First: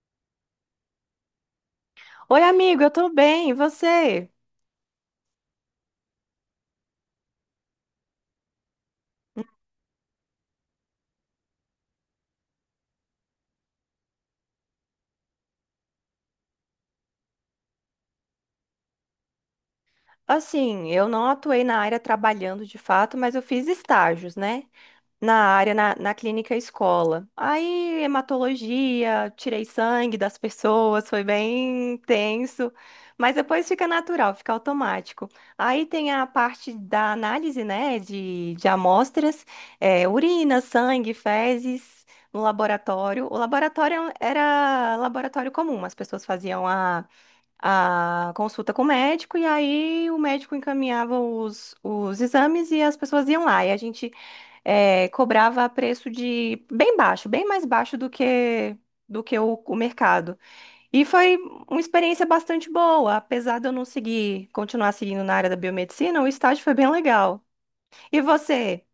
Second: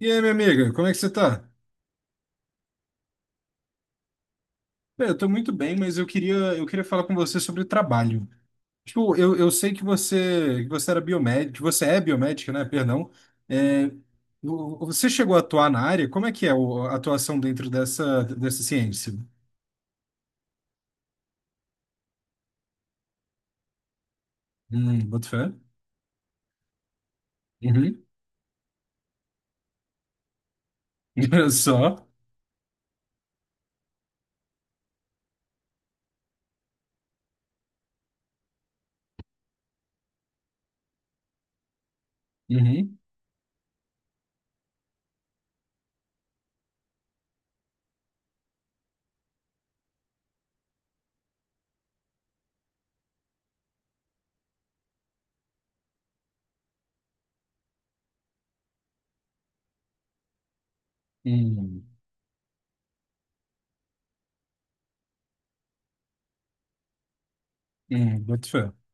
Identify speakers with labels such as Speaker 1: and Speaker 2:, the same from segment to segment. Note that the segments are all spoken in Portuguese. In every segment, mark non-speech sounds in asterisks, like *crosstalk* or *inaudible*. Speaker 1: E aí, minha amiga, como é que você tá?
Speaker 2: Oi, amigo, eu tô bem, e você?
Speaker 1: Bem, eu tô muito bem, mas eu queria falar com você sobre trabalho. Tipo, eu sei que que você era biomédico, que você é biomédica, né? Perdão. É, Você chegou a atuar na área? Como é que é a atuação dentro dessa, dessa ciência?
Speaker 2: Assim, eu não atuei na área trabalhando de fato, mas eu fiz estágios, né?
Speaker 1: Boto
Speaker 2: Na
Speaker 1: fé.
Speaker 2: área, na clínica escola. Aí,
Speaker 1: Uhum.
Speaker 2: hematologia, tirei sangue das pessoas, foi
Speaker 1: *laughs*
Speaker 2: bem
Speaker 1: Só.
Speaker 2: tenso, mas depois fica natural, fica automático. Aí tem a parte da análise, né, de amostras, urina, sangue, fezes. No
Speaker 1: Uhum.
Speaker 2: laboratório. O laboratório era laboratório comum, as pessoas faziam a consulta com o médico, e aí o médico encaminhava os exames e as pessoas iam lá. E a gente cobrava a preço de bem baixo, bem mais baixo do que o mercado. E foi uma
Speaker 1: Hum,
Speaker 2: experiência bastante boa, apesar de eu não seguir, continuar seguindo na área da biomedicina, o estágio foi bem legal. E
Speaker 1: hum, boto fé.
Speaker 2: você?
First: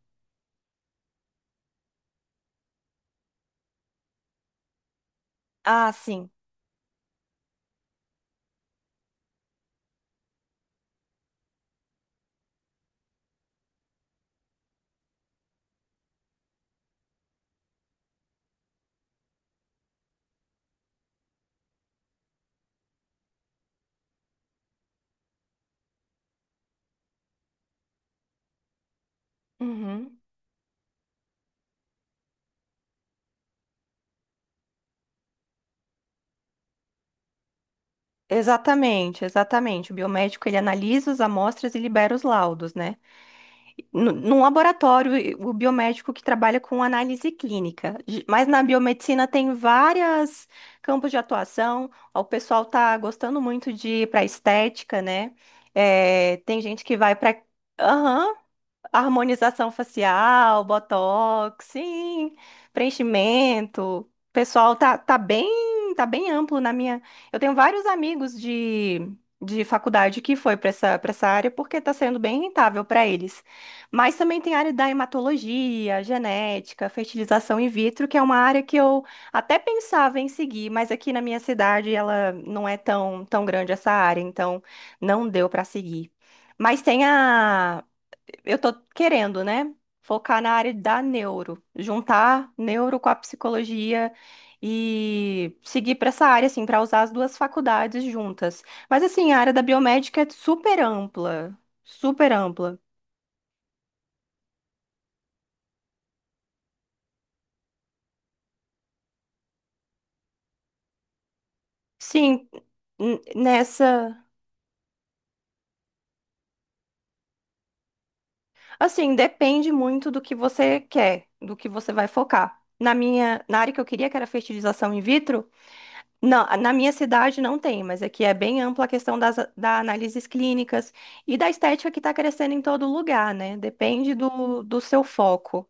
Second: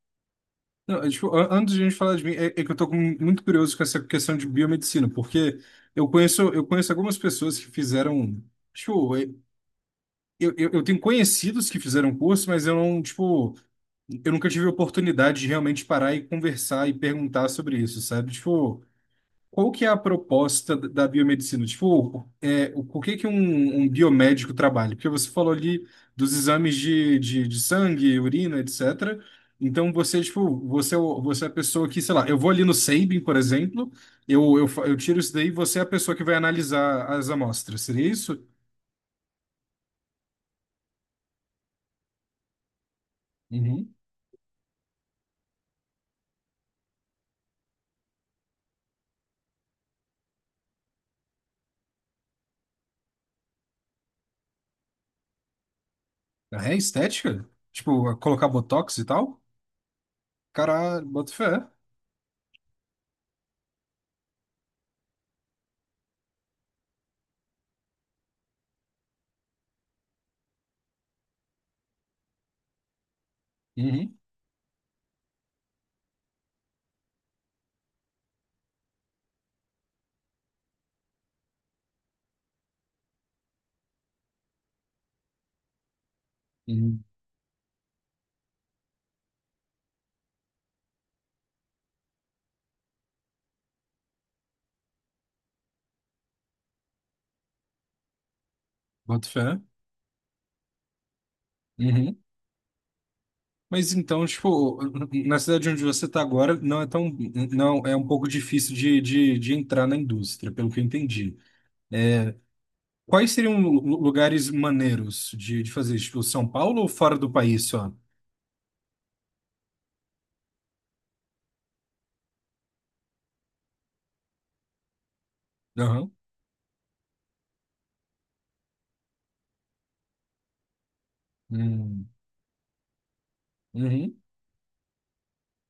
Speaker 1: Não, é, tipo, antes de a gente falar de mim, é, é que eu tô muito curioso com essa questão de biomedicina, porque
Speaker 2: Ah,
Speaker 1: eu
Speaker 2: sim.
Speaker 1: conheço, eu conheço algumas pessoas que fizeram. Show. Eu tenho conhecidos que fizeram curso, mas eu não, tipo, eu nunca tive a oportunidade de realmente parar e conversar e perguntar sobre isso, sabe? Tipo, qual que é a proposta da biomedicina? Tipo, é, o por que que um biomédico trabalha? Porque você falou ali dos exames de sangue, urina, etc. Então
Speaker 2: Uhum.
Speaker 1: você, tipo, você, é você é a pessoa que, sei lá, eu vou ali no Sabin, por exemplo, eu tiro isso daí e você é a pessoa que vai analisar as amostras, seria isso?
Speaker 2: Exatamente, exatamente. O biomédico ele analisa as amostras e libera os laudos, né? Num laboratório, o biomédico que trabalha com análise clínica. Mas na biomedicina tem várias campos de atuação. O pessoal tá gostando muito de ir para estética, né? É, tem
Speaker 1: É
Speaker 2: gente que vai para
Speaker 1: estética? Tipo, colocar botox e tal?
Speaker 2: harmonização facial,
Speaker 1: Caralho, boto fé.
Speaker 2: botox, sim, preenchimento. O pessoal, tá bem amplo na minha. Eu tenho vários amigos de faculdade que foi para essa área porque tá sendo bem rentável para eles. Mas
Speaker 1: Uhum,
Speaker 2: também tem a área da hematologia, genética, fertilização in vitro, que é uma área que eu até pensava em seguir, mas aqui na minha cidade ela não é tão, tão grande essa área, então não deu para seguir. Mas
Speaker 1: uhum,
Speaker 2: tem a, eu tô querendo, né? Focar na área da neuro, juntar neuro com a psicologia e seguir para essa área, assim, para usar as duas faculdades juntas. Mas,
Speaker 1: boto
Speaker 2: assim, a área
Speaker 1: fé.
Speaker 2: da biomédica é super ampla,
Speaker 1: Uhum.
Speaker 2: super ampla.
Speaker 1: Mas então, tipo, na cidade onde você está agora, não é tão, não, é um pouco difícil de entrar na indústria, pelo que eu entendi.
Speaker 2: Sim,
Speaker 1: Quais seriam
Speaker 2: nessa.
Speaker 1: lugares maneiros de fazer? Tipo, São Paulo ou fora do país só?
Speaker 2: Assim, depende muito do que você quer, do que você vai focar. Na minha, na área que eu queria, que era fertilização in vitro.
Speaker 1: Aham.
Speaker 2: Não, na minha cidade não tem, mas aqui é bem ampla a questão das da análises clínicas e da estética que
Speaker 1: Uhum.
Speaker 2: está crescendo em todo lugar, né? Depende
Speaker 1: Uhum.
Speaker 2: do, do seu foco.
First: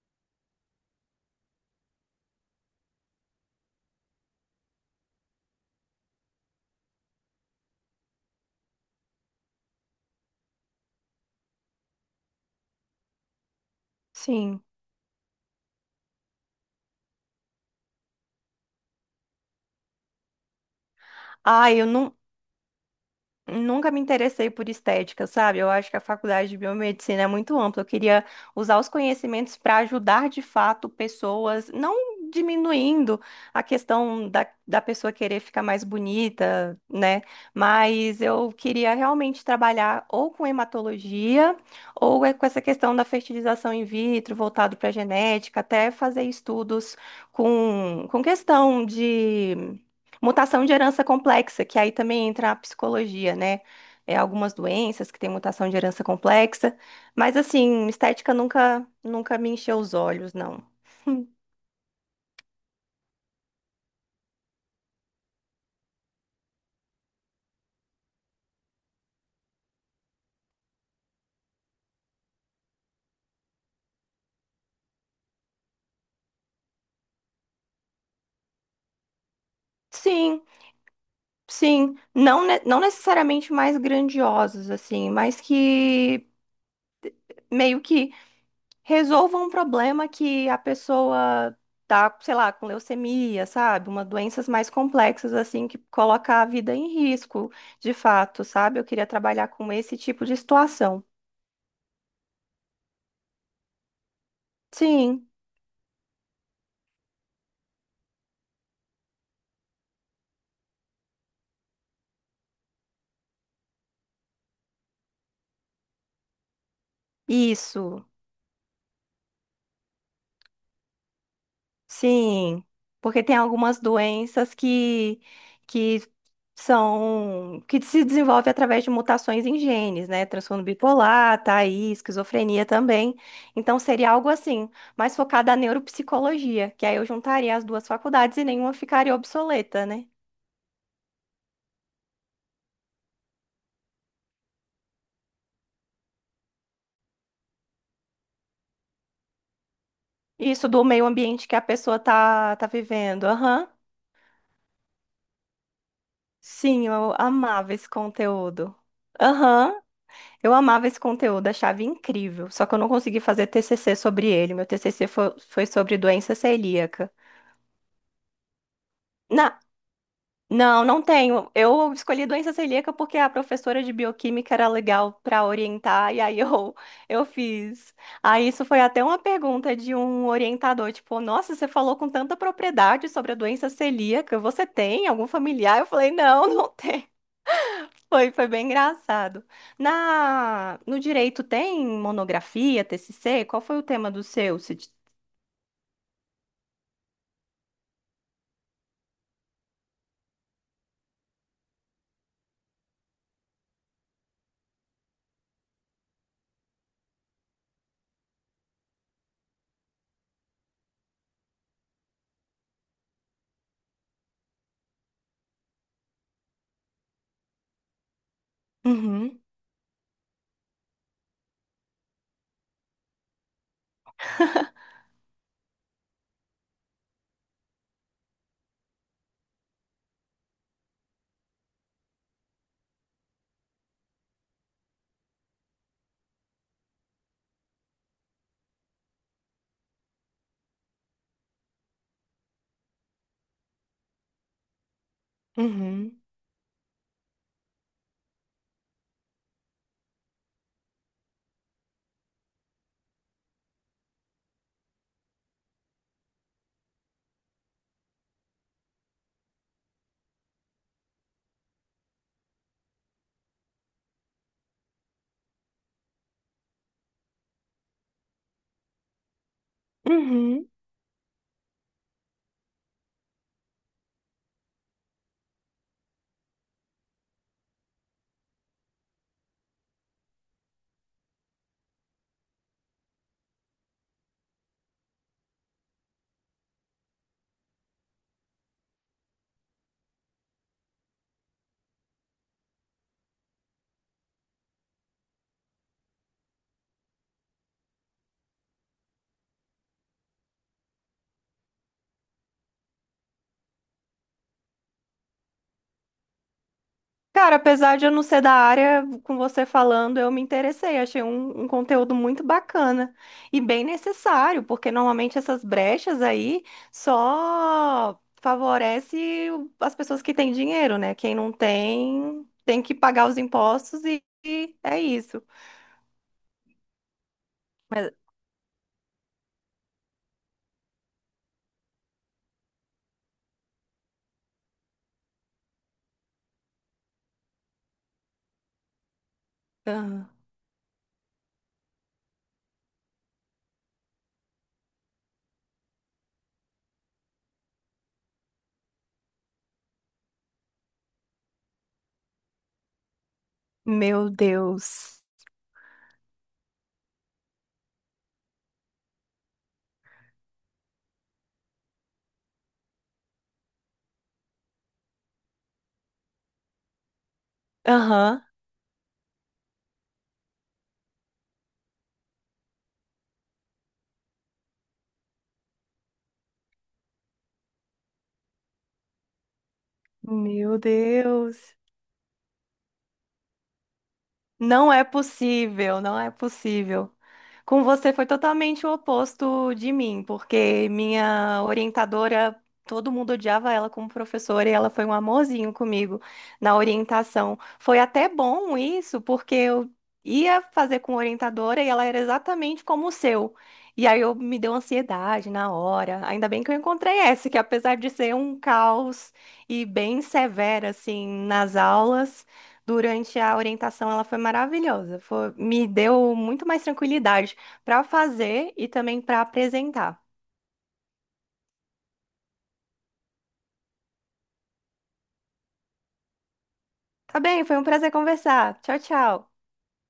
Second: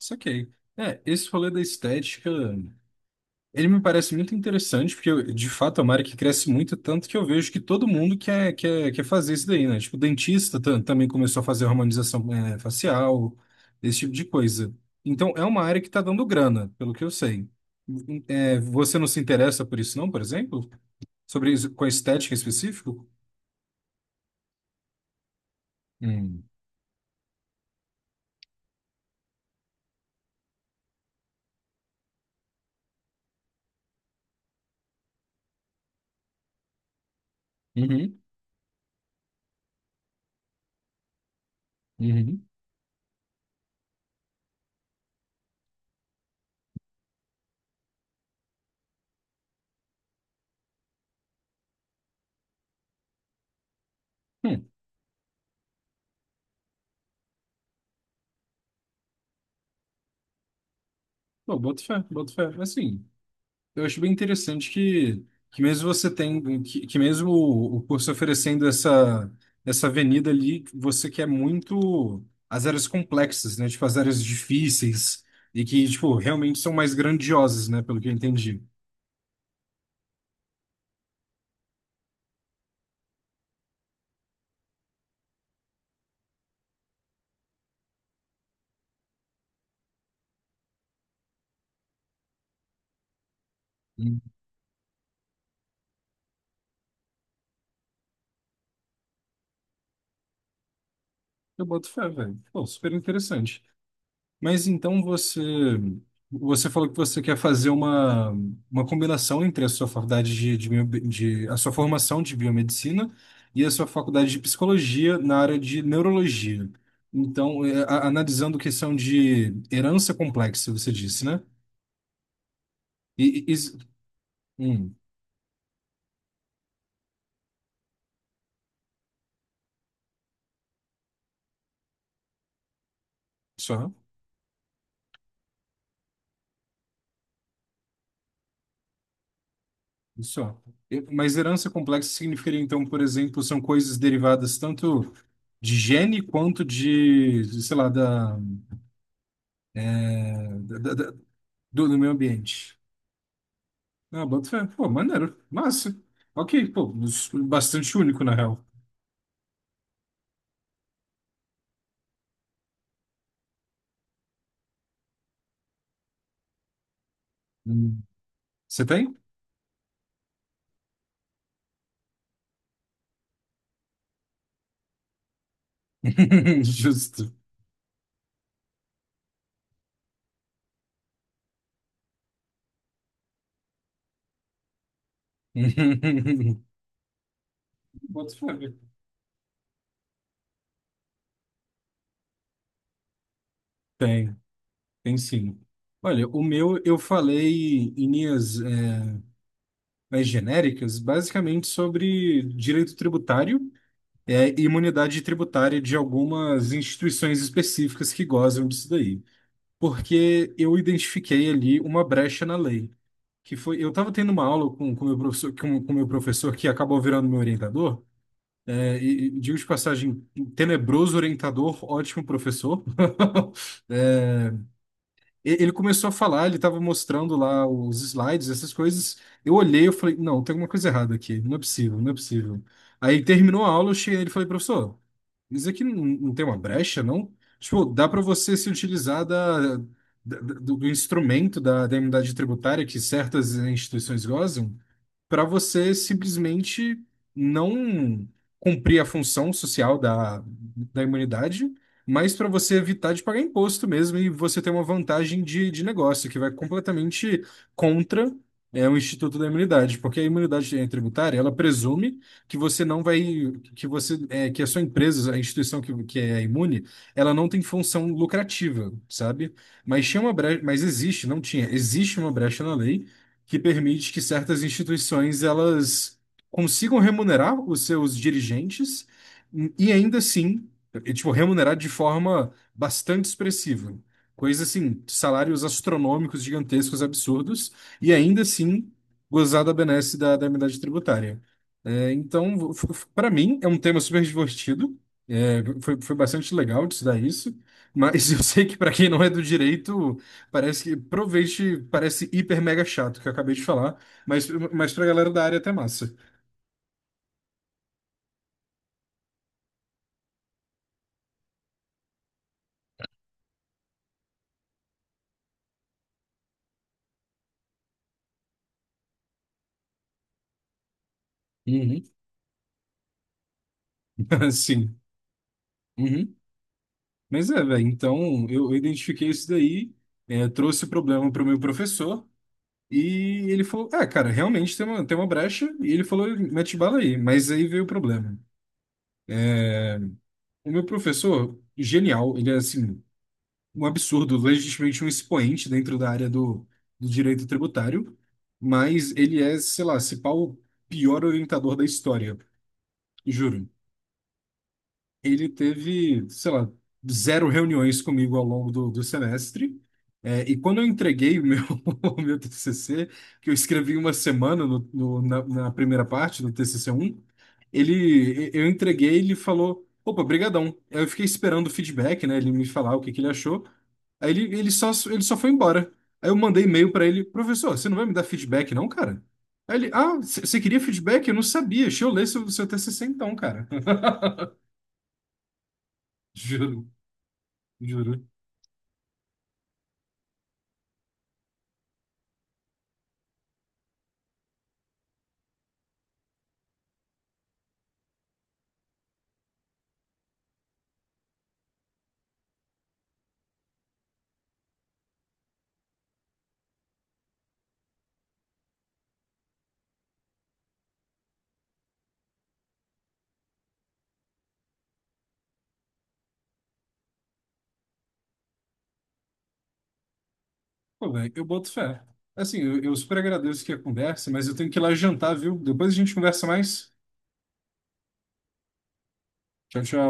Speaker 1: Saquei. É, esse rolê da estética. Ele me parece muito interessante, porque de fato é uma área que cresce muito, tanto que eu vejo que todo mundo quer fazer isso daí, né? Tipo, o dentista também começou a fazer harmonização facial, esse tipo de
Speaker 2: Sim.
Speaker 1: coisa. Então, é uma área que está dando grana, pelo que eu sei. Você não se interessa por isso, não, por exemplo? Sobre isso,
Speaker 2: Ah,
Speaker 1: com
Speaker 2: eu
Speaker 1: a
Speaker 2: não,
Speaker 1: estética em específico?
Speaker 2: Nunca me interessei por estética, sabe? Eu acho que a
Speaker 1: Hum.
Speaker 2: faculdade de biomedicina é muito ampla. Eu queria usar os conhecimentos para ajudar de fato pessoas, não diminuindo a questão da, da pessoa querer ficar mais bonita, né?
Speaker 1: Uhum.
Speaker 2: Mas eu queria realmente trabalhar ou com hematologia ou é com
Speaker 1: Uhum.
Speaker 2: essa questão da fertilização in vitro, voltado para genética, até fazer estudos com questão de. Mutação de herança complexa, que aí também entra a psicologia, né? É, algumas
Speaker 1: Hum.
Speaker 2: doenças que têm mutação de herança complexa, mas assim, estética nunca, nunca me encheu os olhos, não. *laughs*
Speaker 1: Pô, boto fé. Assim. Eu acho bem interessante que mesmo você tem, que mesmo o curso oferecendo essa, essa avenida ali, você quer muito as áreas complexas, né? Tipo, as áreas difíceis e que, tipo, realmente são mais grandiosas, né? Pelo que eu entendi.
Speaker 2: Sim, sim, não, não necessariamente mais grandiosos, assim, mas que meio que resolva um problema que a pessoa tá, sei lá, com leucemia, sabe? Uma
Speaker 1: Hum.
Speaker 2: doenças mais complexas assim que coloca a vida em risco, de fato, sabe? Eu queria trabalhar com esse tipo de situação.
Speaker 1: Eu boto fé, velho. Pô, super interessante. Mas então
Speaker 2: Sim,
Speaker 1: você, você falou que você quer fazer uma combinação entre a sua faculdade a sua formação de biomedicina e a sua faculdade de psicologia na área de neurologia. Então, é,
Speaker 2: isso.
Speaker 1: analisando questão de herança complexa, você disse, né?
Speaker 2: Sim, porque
Speaker 1: E,
Speaker 2: tem
Speaker 1: e, e-
Speaker 2: algumas doenças
Speaker 1: hum,
Speaker 2: que são que se desenvolve através de mutações em genes, né? Transtorno bipolar, tá aí, esquizofrenia também. Então
Speaker 1: só,
Speaker 2: seria algo assim, mais focado na neuropsicologia, que aí eu juntaria as duas faculdades e nenhuma ficaria obsoleta, né?
Speaker 1: só. Mas herança complexa significaria, então, por exemplo, são coisas derivadas tanto de gene quanto de, sei lá,
Speaker 2: Isso,
Speaker 1: da,
Speaker 2: do
Speaker 1: da-
Speaker 2: meio
Speaker 1: da-
Speaker 2: ambiente que a
Speaker 1: do do
Speaker 2: pessoa
Speaker 1: meio
Speaker 2: tá, tá
Speaker 1: ambiente.
Speaker 2: vivendo. Aham.
Speaker 1: Ah, boto fé. Pô, maneiro. Massa. Ok,
Speaker 2: Sim,
Speaker 1: pô,
Speaker 2: eu
Speaker 1: mas
Speaker 2: amava esse
Speaker 1: bastante único, na real.
Speaker 2: conteúdo. Aham. Eu amava esse conteúdo, achava incrível, só que eu não consegui fazer TCC sobre ele. Meu TCC foi, foi sobre doença celíaca.
Speaker 1: Hum. Você tem?
Speaker 2: Na- não, não tenho. Eu escolhi doença celíaca porque a professora de bioquímica era legal para orientar, e aí *laughs*
Speaker 1: *laughs*
Speaker 2: eu
Speaker 1: Justo.
Speaker 2: fiz. Aí isso foi até uma pergunta de um orientador, tipo, nossa, você falou com tanta propriedade sobre a doença celíaca, você tem algum familiar? Eu falei, não,
Speaker 1: *laughs*
Speaker 2: não. Foi,
Speaker 1: Boto
Speaker 2: foi bem
Speaker 1: fé.
Speaker 2: engraçado. Na, no direito tem monografia, TCC? Qual foi o tema do
Speaker 1: Tem,
Speaker 2: seu? Cid?
Speaker 1: tem sim. Olha, o meu eu falei em linhas mais genéricas, basicamente sobre direito tributário e imunidade tributária de algumas instituições específicas que gozam disso daí. Porque eu identifiquei ali uma brecha na lei. Que foi, eu estava tendo uma aula com meu professor, com meu professor que acabou virando meu orientador. É, e
Speaker 2: Uhum,
Speaker 1: digo de passagem, tenebroso orientador, ótimo professor. *laughs* É, ele começou a falar, ele estava mostrando lá os slides, essas coisas. Eu olhei, eu falei, não, tem alguma coisa errada aqui, não é possível, não é possível. Aí terminou a aula, eu cheguei nele e falei, professor, mas aqui não, não tem uma brecha, não? Tipo, dá para você se utilizar da, do instrumento da, da imunidade tributária que certas instituições gozam para você
Speaker 2: uhum,
Speaker 1: simplesmente não cumprir a função social da, da imunidade, mas para você evitar de pagar imposto mesmo e você ter uma vantagem de negócio que vai completamente contra o Instituto da Imunidade, porque a imunidade tributária, ela presume que você não vai, que você, é, que a sua empresa, a instituição que é imune, ela não tem função lucrativa, sabe? Mas tinha uma brecha,
Speaker 2: uhum.
Speaker 1: mas existe, não tinha, existe uma brecha na lei que permite que certas instituições elas consigam remunerar os seus dirigentes e ainda assim, e, tipo, remunerar de forma bastante expressiva. Coisa assim, salários astronômicos, gigantescos, absurdos, e ainda assim gozar da benesse da, da imunidade tributária. É, então, para mim, é um tema super divertido. É, foi, foi bastante legal de estudar isso. Mas *laughs* eu sei que para quem não é do direito, parece que provavelmente parece hiper mega chato que eu acabei de falar, mas pra galera da área é até massa.
Speaker 2: Cara, apesar de eu não ser da área, com você falando, eu me interessei. Achei um, um conteúdo muito bacana e bem necessário, porque normalmente essas brechas aí só favorece as pessoas que têm dinheiro, né? Quem não
Speaker 1: Uhum.
Speaker 2: tem, tem que pagar os impostos
Speaker 1: *laughs*
Speaker 2: e
Speaker 1: Sim.
Speaker 2: é isso.
Speaker 1: Uhum. Mas é, velho,
Speaker 2: Mas,
Speaker 1: então eu identifiquei isso daí, é, trouxe o problema pro meu professor e ele falou: Ah, cara, realmente tem uma brecha. E ele falou: Mete bala aí. Mas aí veio o problema.
Speaker 2: aham.
Speaker 1: O meu professor, genial, ele é assim. Um absurdo, legitimamente um expoente dentro da área do, do direito tributário, mas ele é, sei lá, se pá, o pior orientador da história, juro.
Speaker 2: Meu Deus.
Speaker 1: Ele teve, sei lá, zero reuniões comigo ao longo do, do semestre. É, e quando eu entreguei o meu, *laughs* o meu TCC, que eu escrevi em uma semana no, na, na primeira parte do TCC um
Speaker 2: Aham.
Speaker 1: ele, eu entreguei, ele falou, opa, brigadão. Aí eu fiquei esperando o feedback, né? Ele me falar o que que ele achou. Aí ele, ele só foi embora. Aí eu mandei e-mail pra ele, professor, você não vai me dar feedback não, cara? Aí ele, ah, você
Speaker 2: Meu
Speaker 1: queria feedback? Eu não
Speaker 2: Deus.
Speaker 1: sabia. Deixa eu ler seu, seu TCC então, cara. *laughs*
Speaker 2: Não é possível, não é
Speaker 1: Juro,
Speaker 2: possível. Com você
Speaker 1: Juro.
Speaker 2: foi totalmente o oposto de mim, porque minha orientadora, todo mundo odiava ela como professora e ela foi um amorzinho comigo na orientação. Foi até bom isso, porque eu ia fazer com orientadora e ela era exatamente como o seu. E aí eu me deu ansiedade na hora. Ainda bem que eu encontrei essa, que apesar de ser um caos e bem severa assim nas aulas, durante a orientação, ela foi maravilhosa. Me deu muito mais tranquilidade para fazer e também para apresentar.
Speaker 1: Pô, velho, eu boto fé. Assim, eu super agradeço aqui a conversa, mas eu tenho que ir lá jantar, viu? Depois a gente conversa mais.
Speaker 2: Tá bem, foi um prazer conversar. Tchau, tchau.
Speaker 1: Tchau, tchau.